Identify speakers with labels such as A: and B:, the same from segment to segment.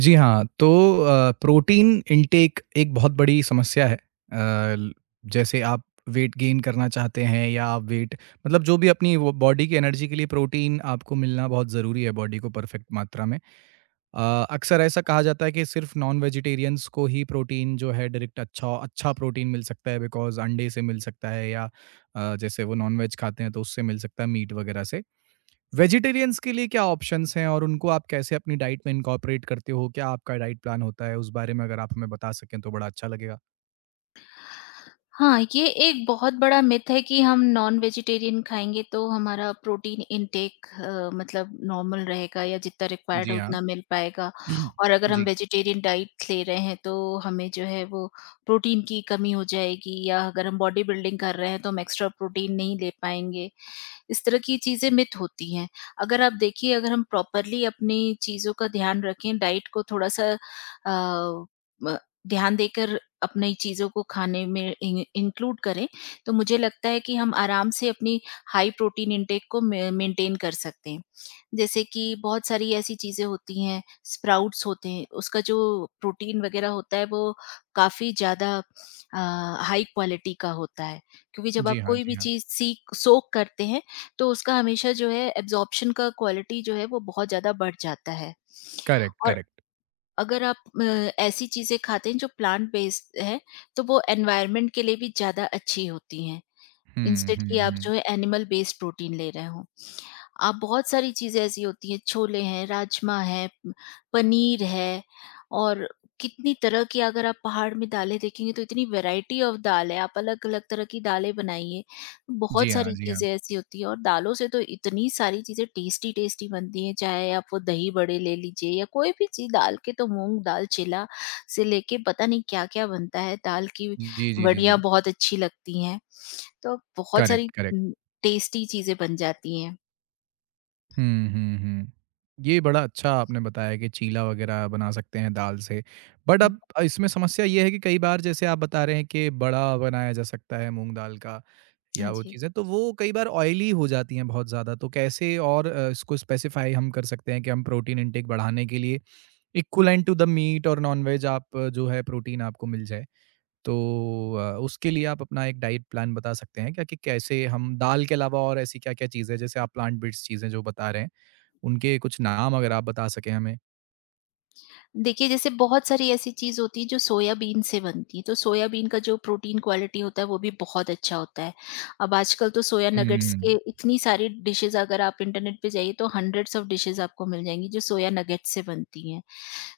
A: जी हाँ, तो protein intake एक बहुत बड़ी समस्या है। अ, ल जैसे आप वेट गेन करना चाहते हैं या आप वेट मतलब जो भी अपनी वो बॉडी की एनर्जी के लिए प्रोटीन आपको मिलना बहुत ज़रूरी है बॉडी को परफेक्ट मात्रा में। अक्सर ऐसा कहा जाता है कि सिर्फ़ नॉन वेजिटेरियंस को ही प्रोटीन जो है डायरेक्ट अच्छा अच्छा प्रोटीन मिल सकता है बिकॉज़ अंडे से मिल सकता है या जैसे वो नॉन वेज खाते हैं तो उससे मिल सकता है मीट वगैरह से। वेजिटेरियंस के लिए क्या ऑप्शंस हैं और उनको आप कैसे अपनी डाइट में इनकॉर्पोरेट करते हो? क्या आपका डाइट प्लान होता है? उस बारे में अगर आप हमें बता सकें तो बड़ा अच्छा लगेगा।
B: हाँ, ये एक बहुत बड़ा मिथ है कि हम नॉन-वेजिटेरियन खाएँगे तो हमारा प्रोटीन इनटेक मतलब नॉर्मल रहेगा या जितना रिक्वायर्ड
A: जी
B: है
A: हाँ।
B: उतना मिल पाएगा। और अगर हम
A: जी,
B: वेजिटेरियन डाइट ले रहे हैं तो हमें जो है वो प्रोटीन की कमी हो जाएगी या अगर हम बॉडी बिल्डिंग कर रहे हैं तो हम एक्स्ट्रा प्रोटीन नहीं ले पाएँगे। इस तरह की चीज़ें मिथ होती हैं। अगर आप देखिए अगर हम प्रॉपरली अपनी चीज़ों का ध्यान रखें, डाइट को थोड़ा-सा ब ध्यान देकर अपनी चीज़ों को खाने में इन इंक्लूड करें, तो मुझे लगता है कि हम आराम से अपनी हाई प्रोटीन इंटेक को मेंटेन कर सकते हैं। जैसे कि बहुत सारी ऐसी चीज़ें होती हैं, स्प्राउट्स होते हैं, उसका जो प्रोटीन वगैरह होता है वो काफ़ी ज़्यादा अ, हाई क्वालिटी का होता है। क्योंकि जब
A: जी
B: आप
A: हाँ,
B: कोई
A: जी
B: भी
A: हाँ।
B: चीज़ सीक सोक करते हैं तो उसका हमेशा जो है एब्ज़ॉर्प्शन का क्वालिटी जो है वो बहुत ज़्यादा बढ़ जाता है।
A: करेक्ट,
B: और
A: करेक्ट।
B: अगर आप अ, ऐसी चीज़ें खाते हैं जो प्लांट बेस्ड है तो वो एनवायरनमेंट के लिए भी ज़्यादा अच्छी होती हैं।
A: हुँ,
B: इंस्टेड
A: हुँ,
B: कि आप
A: हुँ।
B: जो है एनिमल बेस्ड प्रोटीन ले रहे हो। आप बहुत सारी चीज़ें ऐसी होती हैं, छोले हैं, राजमा है, प पनीर है और कितनी तरह की अगर आप पहाड़ में दालें देखेंगे तो इतनी वैरायटी ऑफ दाल है, आप अलग-अलग तरह की दालें बनाइए।
A: जी
B: बहुत
A: हाँ,
B: सारी
A: जी हाँ।
B: चीज़ें ऐसी होती हैं और दालों से तो इतनी सारी चीज़ें टेस्टी-टेस्टी बनती हैं, चाहे आप वो दही बड़े ले लीजिए या कोई भी चीज़ दाल के तो मूँग दाल, चिला से लेके पता नहीं क्या-क्या बनता है, दाल की
A: जी, जी, जी,
B: बड़ियाँ
A: जी।
B: बहुत अच्छी लगती हैं। तो बहुत
A: करेक्ट,
B: सारी
A: करेक्ट।
B: टेस्टी चीज़ें बन जाती हैं।
A: हुँ, हुँ, हुँ। ये बड़ा अच्छा आपने बताया कि चीला वग़ैरह बना सकते हैं दाल से। बट अब इसमें समस्या ये है कि कई बार जैसे आप बता रहे हैं कि बड़ा बनाया जा सकता है मूँग दाल का या
B: हाँ
A: वो
B: जी।
A: चीज़ें, तो वो कई बार ऑयली हो जाती हैं बहुत ज़्यादा। तो कैसे और इसको स्पेसिफ़ाई हम कर सकते हैं कि हम प्रोटीन इनटेक बढ़ाने के लिए इक्विवेलेंट टू द मीट और नॉन-वेज आप जो है प्रोटीन आपको मिल जाए। तो उसके लिए आप अपना एक डाइट प्लान बता सकते हैं क्या कि कैसे हम दाल के अलावा और ऐसी क्या-क्या चीज़ें हैं जैसे आप प्लांट बेस्ड चीज़ें जो बता रहे हैं? उनके कुछ नाम अगर आप बता सकें हमें?
B: देखिए जैसे बहुत सारी ऐसी चीज होती है जो सोयाबीन से बनती है, तो सोयाबीन का जो प्रोटीन क्वालिटी होता है वो भी बहुत अच्छा होता है। अब आजकल तो सोया नगेट्स
A: हुँ,
B: के इतनी सारी डिशेज़ अगर आप इंटरनेट पे जाइए तो हंड्रेड्स ऑफ डिशेज़ आपको मिल जाएँगी जो सोया नगेट्स से बनती हैं।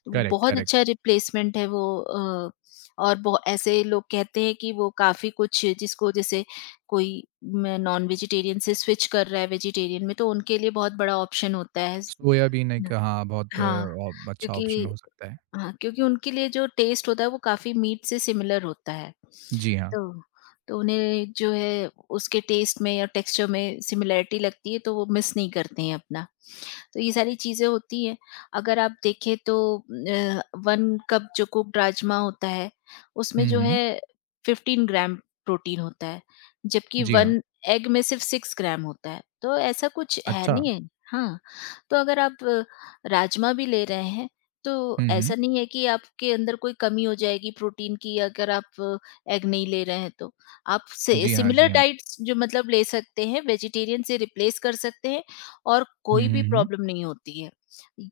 B: तो वो
A: करेक्ट,
B: बहुत
A: करेक्ट।
B: अच्छा रिप्लेसमेंट है वो। और बहु ऐसे लोग कहते हैं कि वो काफ़ी कुछ जिसको जैसे कोई म नॉन वेजिटेरियन से स्विच कर रहा है वेजिटेरियन में तो उनके लिए बहुत बड़ा ऑप्शन होता है। स
A: सोयाबीन एक
B: न
A: हाँ, बहुत
B: हाँ,
A: अच्छा ऑप्शन
B: क्योंकि
A: हो सकता है।
B: हाँ, क्योंकि उनके लिए जो टेस्ट होता है वो काफ़ी मीट से सिमिलर होता है।
A: जी हाँ।
B: तो तो उन्हें जो है उसके टेस्ट में या टेक्सचर में सिमिलैरिटी लगती है तो वो मिस नहीं करते हैं अपना। तो ये सारी चीज़ें होती हैं। अगर आप देखें तो 1 कप जो कुक्ड राजमा होता है, उसमें
A: हुँ,
B: जो
A: हुँ।
B: है 15 ग्राम प्रोटीन होता है, जबकि
A: जी हाँ।
B: 1 एग में सिर्फ़ 6 ग्राम होता है, तो ऐसा कुछ है
A: अच्छा।
B: नहीं है। हाँ, तो अगर आप राजमा भी ले रहे हैं, तो
A: हुँ, हुँ।
B: ऐसा नहीं है कि आपके अंदर कोई कमी हो जाएगी प्रोटीन की अगर आप एग नहीं ले रहे हैं तो। आप सि
A: जी हाँ, जी
B: सिमिलर
A: हाँ।
B: डाइट्स जो मतलब ले सकते हैं, वेजिटेरियन से रिप्लेस कर सकते हैं और
A: हुँ,
B: कोई
A: हुँ,
B: भी
A: हुँ।
B: प्रॉब्लम नहीं होती है।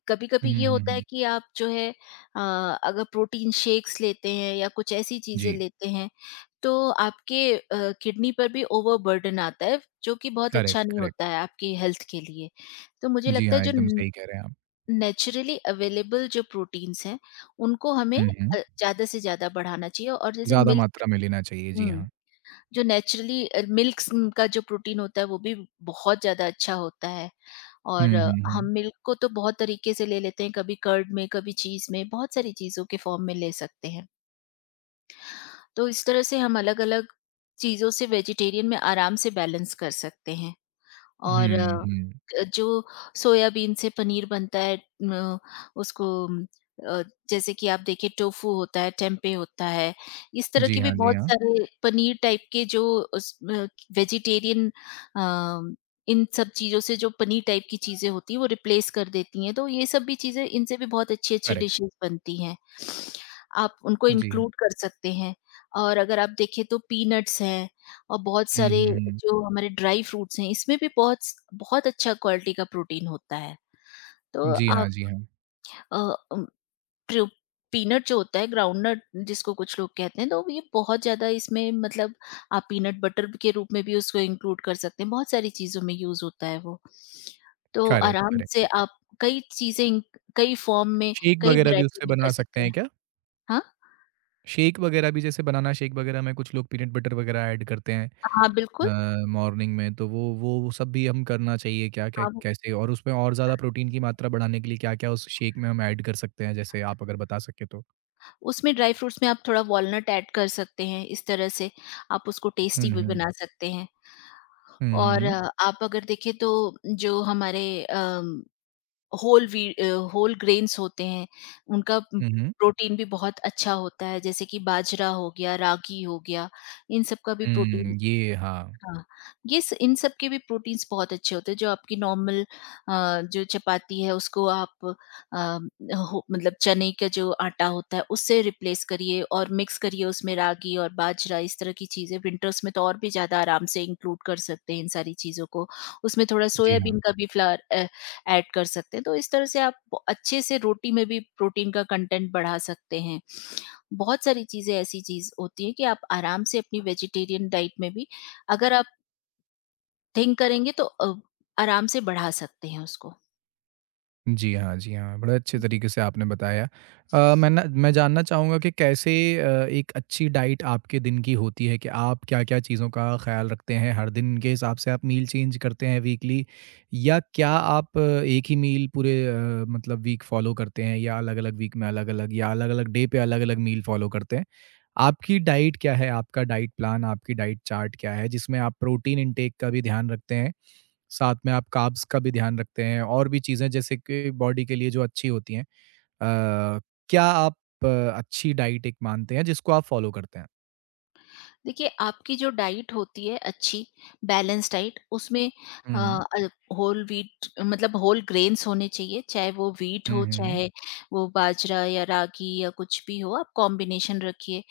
B: कभी कभी
A: हुँ,
B: ये
A: हुँ,
B: होता है
A: हुँ।
B: कि आप जो है अ, अगर प्रोटीन शेक्स लेते हैं या कुछ ऐसी चीजें
A: जी,
B: लेते हैं तो आपके किडनी पर भी ओवरबर्डन आता है जो कि बहुत अच्छा
A: करेक्ट,
B: नहीं होता
A: करेक्ट।
B: है आपकी हेल्थ के लिए। तो मुझे
A: जी
B: लगता है
A: हाँ,
B: जो
A: एकदम
B: न
A: सही कह रहे हैं आप।
B: नेचुरली अवेलेबल जो प्रोटीन्स हैं उनको हमें
A: हुँ, हुँ।
B: ज़्यादा से ज़्यादा बढ़ाना चाहिए और जैसे
A: ज़्यादा
B: मिल्क
A: मात्रा में लेना चाहिए, जी
B: हुँ।
A: हाँ।
B: जो नेचुरली मिल्क स का जो प्रोटीन होता है वो भी बहुत ज़्यादा अच्छा होता है और
A: हुँ, हुँ,
B: हम
A: हुँ।
B: मिल्क को तो बहुत तरीके से ले लेते हैं, कभी कर्ड में, कभी चीज़ में, बहुत सारी चीज़ों के फॉर्म में ले सकते हैं। तो इस तरह से हम अलग-अलग चीज़ों से वेजिटेरियन में आराम से बैलेंस कर सकते हैं। और
A: हुँ, हुँ।
B: जो सोयाबीन से पनीर बनता है उसको अ, जैसे कि आप देखिए टोफू होता है, टेम्पे होता है, इस तरह
A: जी
B: के भी
A: हाँ,
B: हुँ।
A: जी
B: बहुत
A: हाँ।
B: सारे पनीर टाइप के जो उस वेजिटेरियन अ, इन सब चीज़ों से जो पनीर टाइप की चीज़ें होती हैं वो रिप्लेस कर देती हैं, तो ये सब भी चीज़ें इनसे भी बहुत अच्छी-अच्छी
A: करेक्ट,
B: डिशेज़ बनती हैं। आप उनको
A: जी हाँ।
B: इंक्लूड कर सकते हैं और अगर आप देखें तो पीनट्स हैं। और बहुत
A: हुँ,
B: सारे
A: हुँ, हुँ।
B: जो हमारे ड्राई फ्रूट्स हैं इसमें भी बहुत स बहुत अच्छा क्वालिटी का प्रोटीन होता है। तो
A: जी
B: आप
A: हाँ, जी हाँ।
B: अ, उम, प्रू पीनट जो होता है ग्राउंडनट जिसको कुछ लोग कहते हैं, तो ये बहुत ज़्यादा इसमें मतलब आप पीनट बटर के रूप में भी उसको इंक्लूड कर सकते हैं। बहुत सारी चीज़ों में यूज़ होता है वो। तो
A: करेक्ट,
B: आराम
A: करेक्ट।
B: से आप कई चीज़ें कई फॉर्म में,
A: शेक
B: कई
A: वगैरह भी
B: वैरायटी
A: उससे
B: में कर
A: बना सकते
B: सकते
A: हैं
B: हैं।
A: क्या?
B: हाँ?
A: शेक वगैरह भी जैसे बनाना शेक वगैरह में कुछ लोग पीनट बटर वगैरह ऐड करते हैं
B: हाँ, बिल्कुल।
A: मॉर्निंग में तो वो सब भी हम करना चाहिए क्या-क्या
B: हाँ।
A: कैसे और उसमें और ज़्यादा प्रोटीन की मात्रा बढ़ाने के लिए क्या-क्या उस शेक में हम ऐड कर सकते हैं? जैसे आप अगर बता सकें तो?
B: उसमें ड्राई फ्रूट्स में आप थोड़ा वॉलनट ऐड कर सकते हैं, इस तरह से आप उसको
A: हुँ,
B: टेस्टी भी
A: हुँ।
B: बना सकते हैं।
A: हुँ, हुँ,
B: और
A: हुँ।
B: आप अगर देखें तो जो हमारे whole wheat uh, whole grains होते हैं, उनका
A: हुँ, हुँ।
B: प्रोटीन भी बहुत अच्छा होता है, जैसे कि बाजरा हो गया, रागी हो गया, इन सब का भी प्रोटीन।
A: हुँ, ये हाँ।
B: हाँ, ये स इन सब के भी प्रोटीन्स बहुत अच्छे होते हैं, जो आपकी नॉर्मल जो चपाती है उसको आप अ, हो मतलब चने का जो आटा होता है उससे रिप्लेस करिए और मिक्स करिए उसमें रागी और बाजरा इस तरह की चीज़ें विंटर्स में तो और भी ज़्यादा आराम से इंक्लूड कर सकते हैं इन सारी चीज़ों को। उसमें थोड़ा
A: जी हाँ।
B: सोयाबीन का भी फ्लावर ऐड कर सकते हैं, तो इस तरह से आप ब अच्छे से रोटी में भी प्रोटीन का कंटेंट बढ़ा सकते हैं। बहुत सारी चीज़ें ऐसी चीज़ होती है कि आप आराम से अपनी वेजिटेरियन डाइट में भी अगर आप थिंक करेंगे तो आराम से बढ़ा सकते हैं उसको।
A: जी हाँ, जी हाँ। बड़े अच्छे तरीके से आपने बताया। मैं जानना चाहूँगा कि कैसे एक अच्छी डाइट आपके दिन की होती है कि आप क्या-क्या चीज़ों का ख़्याल रखते हैं? हर दिन के हिसाब से आप मील चेंज करते हैं वीकली या क्या आप एक ही मील पूरे मतलब वीक फ़ॉलो करते हैं या अलग-अलग वीक में अलग-अलग या अलग-अलग डे पे अलग-अलग मील फ़ॉलो करते हैं? आपकी डाइट क्या है? आपका डाइट प्लान, आपकी डाइट चार्ट क्या है जिसमें आप प्रोटीन इनटेक का भी ध्यान रखते हैं? साथ में आप कार्ब्स का भी ध्यान रखते हैं और भी चीज़ें जैसे कि बॉडी के लिए जो अच्छी होती हैं। अ, क्या आप अ, अच्छी डाइट एक मानते हैं जिसको आप फ़ॉलो करते हैं?
B: देखिए आपकी जो डाइट होती है अच्छी बैलेंस डाइट उसमें
A: हुँ,
B: अ,
A: हुँ।
B: अ, होल व्हीट मतलब होल ग्रेन्स होने चाहिए चाहे वो व्हीट
A: हुँ,
B: हो
A: हुँ, हुँ।
B: चाहे वो बाजरा या रागी या कुछ भी हो आप कॉम्बिनेशन रखिए।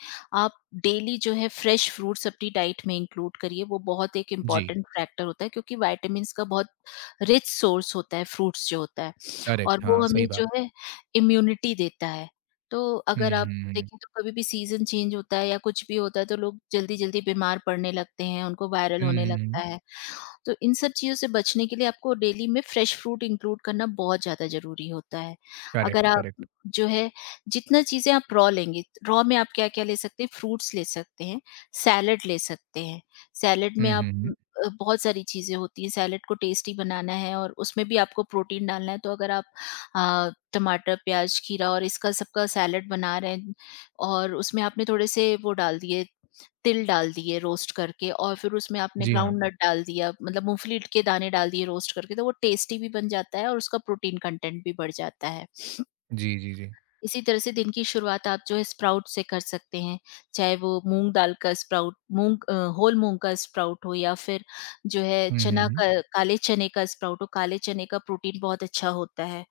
B: आप डेली जो है फ्रेश फ्रूट्स अपनी डाइट में इंक्लूड करिए वो बहुत एक
A: जी,
B: इम्पॉर्टेंट फैक्टर होता है क्योंकि वाइटामिन का बहुत रिच सोर्स होता है फ्रूट्स जो होता है और
A: करेक्ट
B: वो
A: हाँ,
B: हमें
A: सही बात
B: जो
A: है।
B: है इम्यूनिटी देता है। तो अगर
A: हुँ,
B: आप
A: हुँ, हुँ।
B: लेकिन तो कभी भी सीज़न चेंज होता है या कुछ भी होता है तो लोग जल्दी-जल्दी बीमार पड़ने लगते हैं, उनको वायरल
A: हुँ,
B: होने
A: हुँ, हुँ।
B: लगता है। तो इन सब चीज़ों से बचने के लिए आपको डेली में फ्रेश फ्रूट इंक्लूड करना बहुत ज़्यादा ज़रूरी होता है। अगर
A: करेक्ट,
B: आप
A: करेक्ट।
B: जो है जितना चीज़ें आप रॉ लेंगे, रॉ में आप क्या-क्या ले सकते हैं फ्रूट्स ले सकते हैं, सैलड ले सकते हैं। सैलड में
A: हुँ,
B: आप
A: हुँ, हुँ।
B: बहुत सारी चीज़ें होती हैं, सैलड को टेस्टी बनाना है और उसमें भी आपको प्रोटीन डालना है तो अगर आप टमाटर, प्याज़, खीरा और इसका सबका सैलड बना रहे हैं और उसमें आपने थोड़े से वो डाल दिए तिल डाल दिए रोस्ट करके और फिर उसमें आपने
A: जी हाँ।
B: ग्राउंड हुँ। नट डाल दिया मतलब मूँगफली के दाने डाल दिए रोस्ट करके तो वो टेस्टी भी बन जाता है और उसका प्रोटीन कंटेंट भी बढ़ जाता है।
A: जी, जी, जी।
B: इसी तरह से दिन की शुरुआत आप जो है स्प्राउट से कर सकते हैं, चाहे वो मूँग दाल का स्प्राउट होल मूँग का स्प्राउट हो या फिर जो है
A: हुँ, हुँ,
B: चना हुँ।
A: हुँ।
B: का काले चने का स्प्राउट हो, काले चने का प्रोटीन बहुत अच्छा होता है।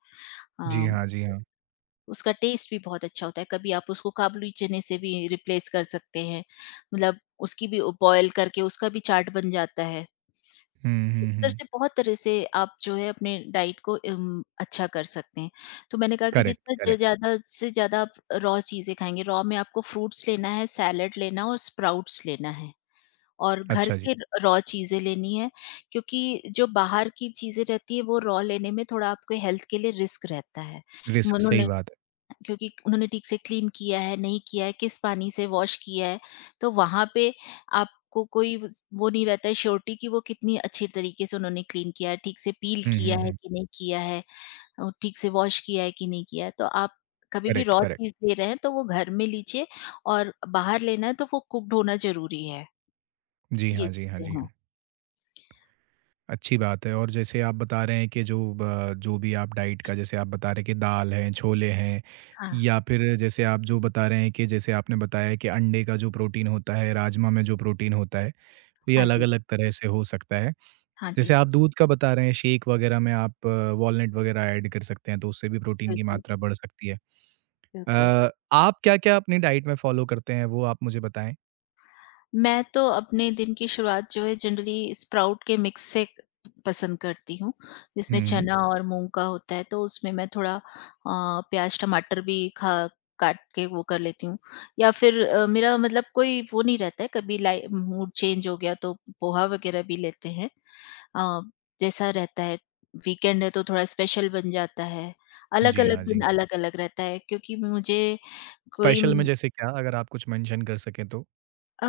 A: जी
B: अ,
A: हाँ, जी हाँ।
B: उसका टेस्ट भी बहुत अच्छा होता है। कभी आप उसको काबुली चने से भी रिप्लेस कर सकते हैं। मतलब उसकी भी बॉयल करके उसका भी चाट बन जाता है।
A: हुँ,
B: इस
A: हुँ,
B: तरह
A: हुँ।
B: से बहुत तरह से आप जो है अपने डाइट को अच्छा कर सकते हैं। तो मैंने कहा कि
A: करेक्ट,
B: जितना ज
A: करेक्ट।
B: ज़्यादा से ज़्यादा आप रॉ चीज़ें खाएँगे, रॉ में आपको फ्रूट्स लेना है, सैलड लेना है और स्प्राउट्स लेना है और घर
A: अच्छा जी,
B: के रॉ चीज़ें लेनी है क्योंकि जो बाहर की चीज़ें रहती है वो रॉ लेने में थोड़ा आपके हेल्थ के लिए रिस्क रहता है।
A: रिस्क सही
B: उन्होंने
A: बात है।
B: क्योंकि उन्होंने ठीक से क्लीन किया है, नहीं किया है, किस पानी से वॉश किया है। तो वहाँ पे आपको कोई वस वो नहीं रहता है श्योरिटी कि वो कितनी अच्छी तरीके से उन्होंने क्लीन किया है, ठीक से पील
A: हुँ, हुँ,
B: किया है
A: हुँ।
B: कि नहीं किया है और ठीक से वॉश किया है कि नहीं किया है। तो आप कभी भी
A: करेक्ट,
B: रॉ
A: करेक्ट।
B: चीज़ ले रहे हैं तो वो घर में लीजिए और बाहर लेना है तो वो कुक्ड होना ज़रूरी है।
A: जी
B: ये
A: हाँ, जी हाँ,
B: चीज़ें
A: जी
B: हैं।
A: हाँ। अच्छी बात है और जैसे आप बता रहे हैं कि जो जो भी आप डाइट का जैसे आप बता रहे हैं कि दाल हैं, छोले हैं
B: हाँ,
A: या फिर जैसे आप जो बता रहे हैं कि जैसे आपने बताया कि अंडे का जो प्रोटीन होता है, राजमा में जो प्रोटीन होता है, तो ये
B: हाँ जी।
A: अलग-अलग तरह से हो सकता है।
B: हाँ
A: जैसे
B: जी।
A: आप दूध का बता रहे हैं, शेक वगैरह में आप वॉलनट वगैरह ऐड कर सकते हैं, तो उससे भी प्रोटीन की
B: बिल्कुल,
A: मात्रा बढ़ सकती है।
B: बिल्कुल।
A: आप क्या-क्या अपनी डाइट में फ़ॉलो करते हैं, वो आप मुझे बताएँ?
B: मैं तो अपने दिन की शुरुआत जो है जनरली स्प्राउट के मिक्स से पसंद करती हूँ,
A: हुँ,
B: जिसमें
A: हुँ।
B: चना और मूँग का होता है तो उसमें मैं थोड़ा प्याज़ टमाटर भी खा काट के वो कर लेती हूँ या फिर मेरा मतलब कोई वो नहीं रहता है कभी लाइ मूड चेंज हो गया तो पोहा वग़ैरह भी लेते हैं। अ, जैसा रहता है वीकेंड है तो थोड़ा स्पेशल बन जाता है।
A: जी हाँ,
B: अलग-अलग दिन
A: जी।
B: अलग-अलग रहता है, क्योंकि मुझे कोई
A: स्पेशल में जैसे क्या? अगर आप कुछ मेंशन कर सकें तो?
B: अ,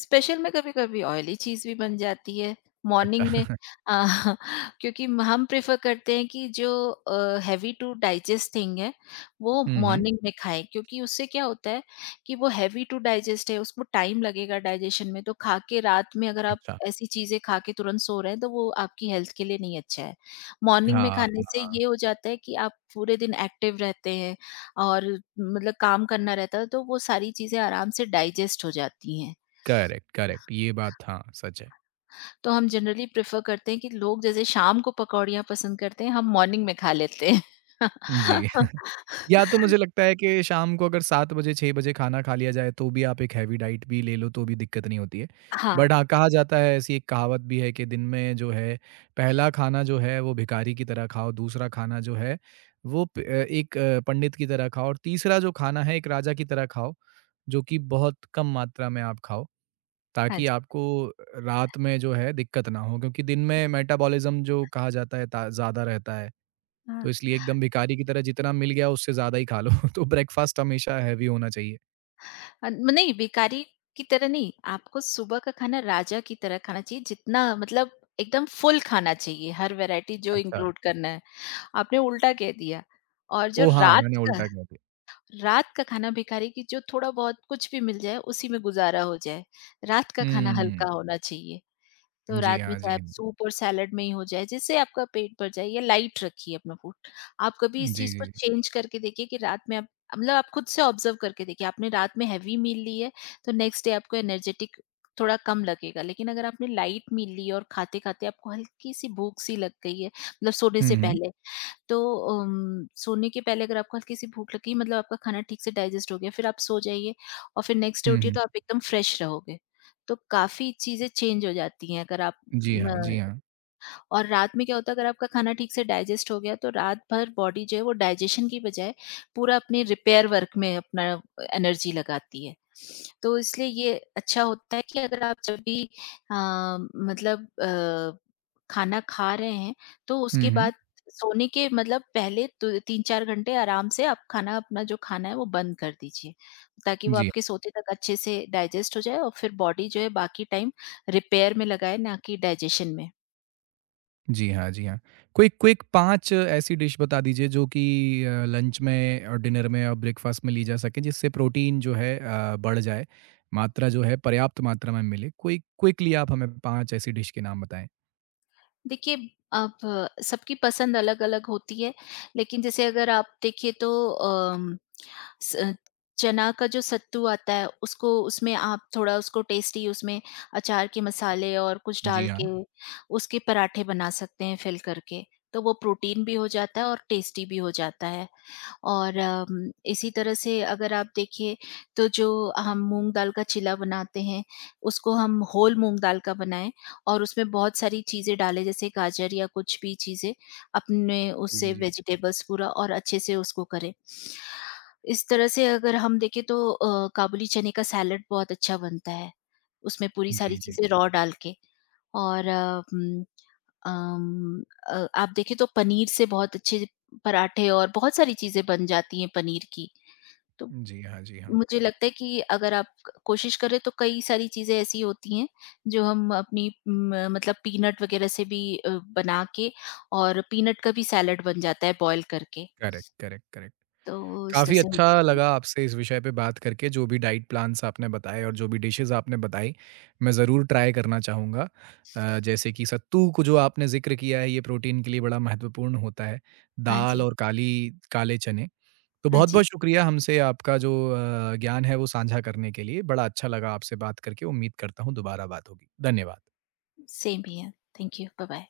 B: स्पेशल में कभी-कभी ऑयली चीज़ भी बन जाती है
A: अच्छा।
B: मॉर्निंग में। अ, क्योंकि हम प्रेफ़र करते हैं कि जो हेवी टू डाइजेस्ट थिंग है, वो
A: हुँ, हुँ।
B: मॉर्निंग में खाएँ, क्योंकि उससे क्या होता है कि वो हेवी टू डाइजेस्ट है, उसको टाइम लगेगा डाइजेशन में। तो खा के रात में अगर आप
A: अच्छा,
B: ऐसी चीज़ें खा के तुरंत सो रहे हैं, तो वो आपकी हेल्थ के लिए नहीं अच्छा है। मॉर्निंग
A: हाँ,
B: में
A: हाँ,
B: खाने से
A: हाँ।
B: ये हो जाता है कि आप पूरे दिन एक्टिव रहते हैं, और मतलब काम करना रहता है, तो वो सारी चीज़ें आराम से डाइजेस्ट हो जाती हैं।
A: करेक्ट, करेक्ट, ये बात हाँ, सच है।
B: तो हम जनरली प्रेफ़र करते हैं कि लोग जैसे शाम को पकौड़ियाँ पसंद करते हैं, हम मॉर्निंग में खा लेते हैं।
A: जी, या तो मुझे लगता है कि शाम को अगर 7 बजे, 6 बजे खाना खा लिया जाए, तो भी आप एक हैवी डाइट भी ले लो, तो भी दिक्कत नहीं होती है।
B: हाँ,
A: बट हाँ, कहा जाता है, ऐसी एक कहावत भी है कि दिन में जो है, पहला खाना जो है, वो भिखारी की तरह खाओ, दूसरा खाना जो है, एक पंडित की तरह खाओ और तीसरा जो खाना है, एक राजा की तरह खाओ, जो कि बहुत कम मात्रा में आप खाओ।
B: हाँ
A: ताकि
B: जी।
A: आपको रात में जो है दिक्कत ना हो क्योंकि दिन में मेटाबॉलिज्म जो कहा जाता है ज़्यादा रहता है
B: हाँ,
A: तो इसलिए एकदम भिखारी की तरह जितना मिल गया उससे ज़्यादा ही खा लो तो ब्रेकफास्ट हमेशा हैवी होना चाहिए।
B: नहीं, बेकारी की तरह नहीं, आपको सुबह का खाना राजा की तरह खाना चाहिए, जितना मतलब एकदम फुल खाना चाहिए, हर वैरायटी जो
A: अच्छा,
B: इंक्लूड करना है, आपने उल्टा कह दिया। और जो
A: ओह हाँ,
B: रात
A: मैंने
B: का,
A: उल्टा कह दिया।
B: रात का खाना भिखारी की, जो थोड़ा-बहुत कुछ भी मिल जाए उसी में गुज़ारा हो जाए। रात का खाना हुँ।
A: हम्म।
B: हल्का होना चाहिए। तो
A: जी
B: रात में
A: हाँ,
B: चाहे
A: जी
B: आप
A: हाँ।
B: सूप और सैलेड में ही हो जाए, जिससे आपका पेट भर जाए, या लाइट रखिए अपना फूड। आप कभी इस
A: जी,
B: चीज़
A: जी,
B: को
A: जी।
B: चेंज करके देखिए कि रात में आप मतलब आप खुद से ऑब्ज़र्व करके देखिए, आपने रात में हेवी मील ली है तो नेक्स्ट डे आपको एनर्जेटिक थोड़ा कम लगेगा। लेकिन अगर आपने लाइट मील ली और खाते-खाते आपको हल्की-सी भूख-सी लग गई है, मतलब सोने से
A: हम्म,
B: पहले, तो सोने के पहले अगर आपको हल्की सी भूख लगी, मतलब आपका खाना ठीक से डाइजेस्ट हो गया, फिर आप सो जाइए और फिर नेक्स्ट डे
A: हम्म,
B: उठिए तो आप एकदम फ्रेश रहोगे। तो काफी चीजें चेंज हो जाती हैं अगर आप।
A: जी हाँ, जी हाँ।
B: और रात में क्या होता है, अगर आपका खाना ठीक से डाइजेस्ट हो गया तो रात भर बॉडी जो है वो डाइजेशन की बजाय पूरा अपने रिपेयर वर्क में अपना एनर्जी लगाती है। तो इसलिए ये अच्छा होता है कि अगर आप जब भी अ, मतलब खाना खा रहे हैं तो
A: हम्म,
B: उसके
A: हम्म।
B: बाद सोने के मतलब पहले तो 3-4 घंटे आराम से आप खाना, अपना जो खाना है वो बंद कर दीजिए। ताकि वो
A: जी।
B: आपके सोते तक अच्छे से डाइजेस्ट हो जाए और फिर बॉडी जो है बाकी टाइम रिपेयर में लगाए, ना कि डाइजेशन में।
A: जी हाँ, जी हाँ। क्विक क्विक 5 ऐसी डिश बता दीजिए जो कि लंच में और डिनर में और ब्रेकफ़ास्ट में ली जा सके जिससे प्रोटीन जो है बढ़ जाए, मात्रा जो है पर्याप्त मात्रा में मिले। कोई क्विकली आप हमें 5 ऐसी डिश के नाम बताएँ।
B: देखिए, अब सबकी पसंद अलग-अलग होती है, लेकिन जैसे अगर आप देखिए तो अम, स चना का जो सत्तू आता है उसको, उसमें आप थोड़ा उसको टेस्टी, उसमें अचार के मसाले और कुछ
A: जी
B: डाल
A: हाँ।
B: के उसके पराठे बना सकते हैं फिल करके, तो वो प्रोटीन भी हो जाता है और टेस्टी भी हो जाता है। और इसी तरह से अगर आप देखिए तो जो हम मूंग दाल का चिला बनाते हैं, उसको हम होल मूंग दाल का बनाएं और उसमें बहुत सारी चीज़ें डालें, जैसे गाजर या कुछ भी चीज़ें, अपने
A: जी, जी,
B: उससे
A: जी।
B: वेजिटेबल्स पूरा और अच्छे से उसको करें। इस तरह से अगर हम देखें तो काबुली चने का सैलेड बहुत अच्छा बनता है। उसमें पूरी सारी
A: जी, जी।
B: चीज़ें रॉ डाल के। और अम, आप देखें तो पनीर से बहुत अच्छे पराठे और बहुत सारी चीज़ें बन जाती हैं पनीर की। तो
A: जी हाँ, जी हाँ।
B: मुझे लगता है कि अगर आप क कोशिश करें तो कई सारी चीज़ें ऐसी होती हैं जो हम अपनी म मतलब पीनट वग़ैरह से भी बना के, और पीनट का भी सैलेड बन जाता है बॉयल करके।
A: Correct, correct, correct.
B: तो इस तरह
A: काफ़ी
B: से हो
A: अच्छा
B: जाती है।
A: लगा आपसे इस विषय पे बात करके, जो भी डाइट प्लान्स आपने बताए और जो भी डिशेज़ आपने बताई, मैं ज़रूर ट्राई करना चाहूँगा। जैसे कि सत्तू को जो आपने ज़िक्र किया है, ये प्रोटीन के लिए बड़ा महत्वपूर्ण होता है,
B: हाँ
A: दाल
B: जी।
A: और काली काले चने। तो
B: हाँ जी।
A: बहुत-बहुत शुक्रिया हमसे आपका जो ज्ञान है, वो साझा करने के लिए। बड़ा अच्छा लगा आपसे बात करके, उम्मीद करता हूँ दोबारा बात होगी। धन्यवाद।
B: Same here. Thank you. Bye-bye.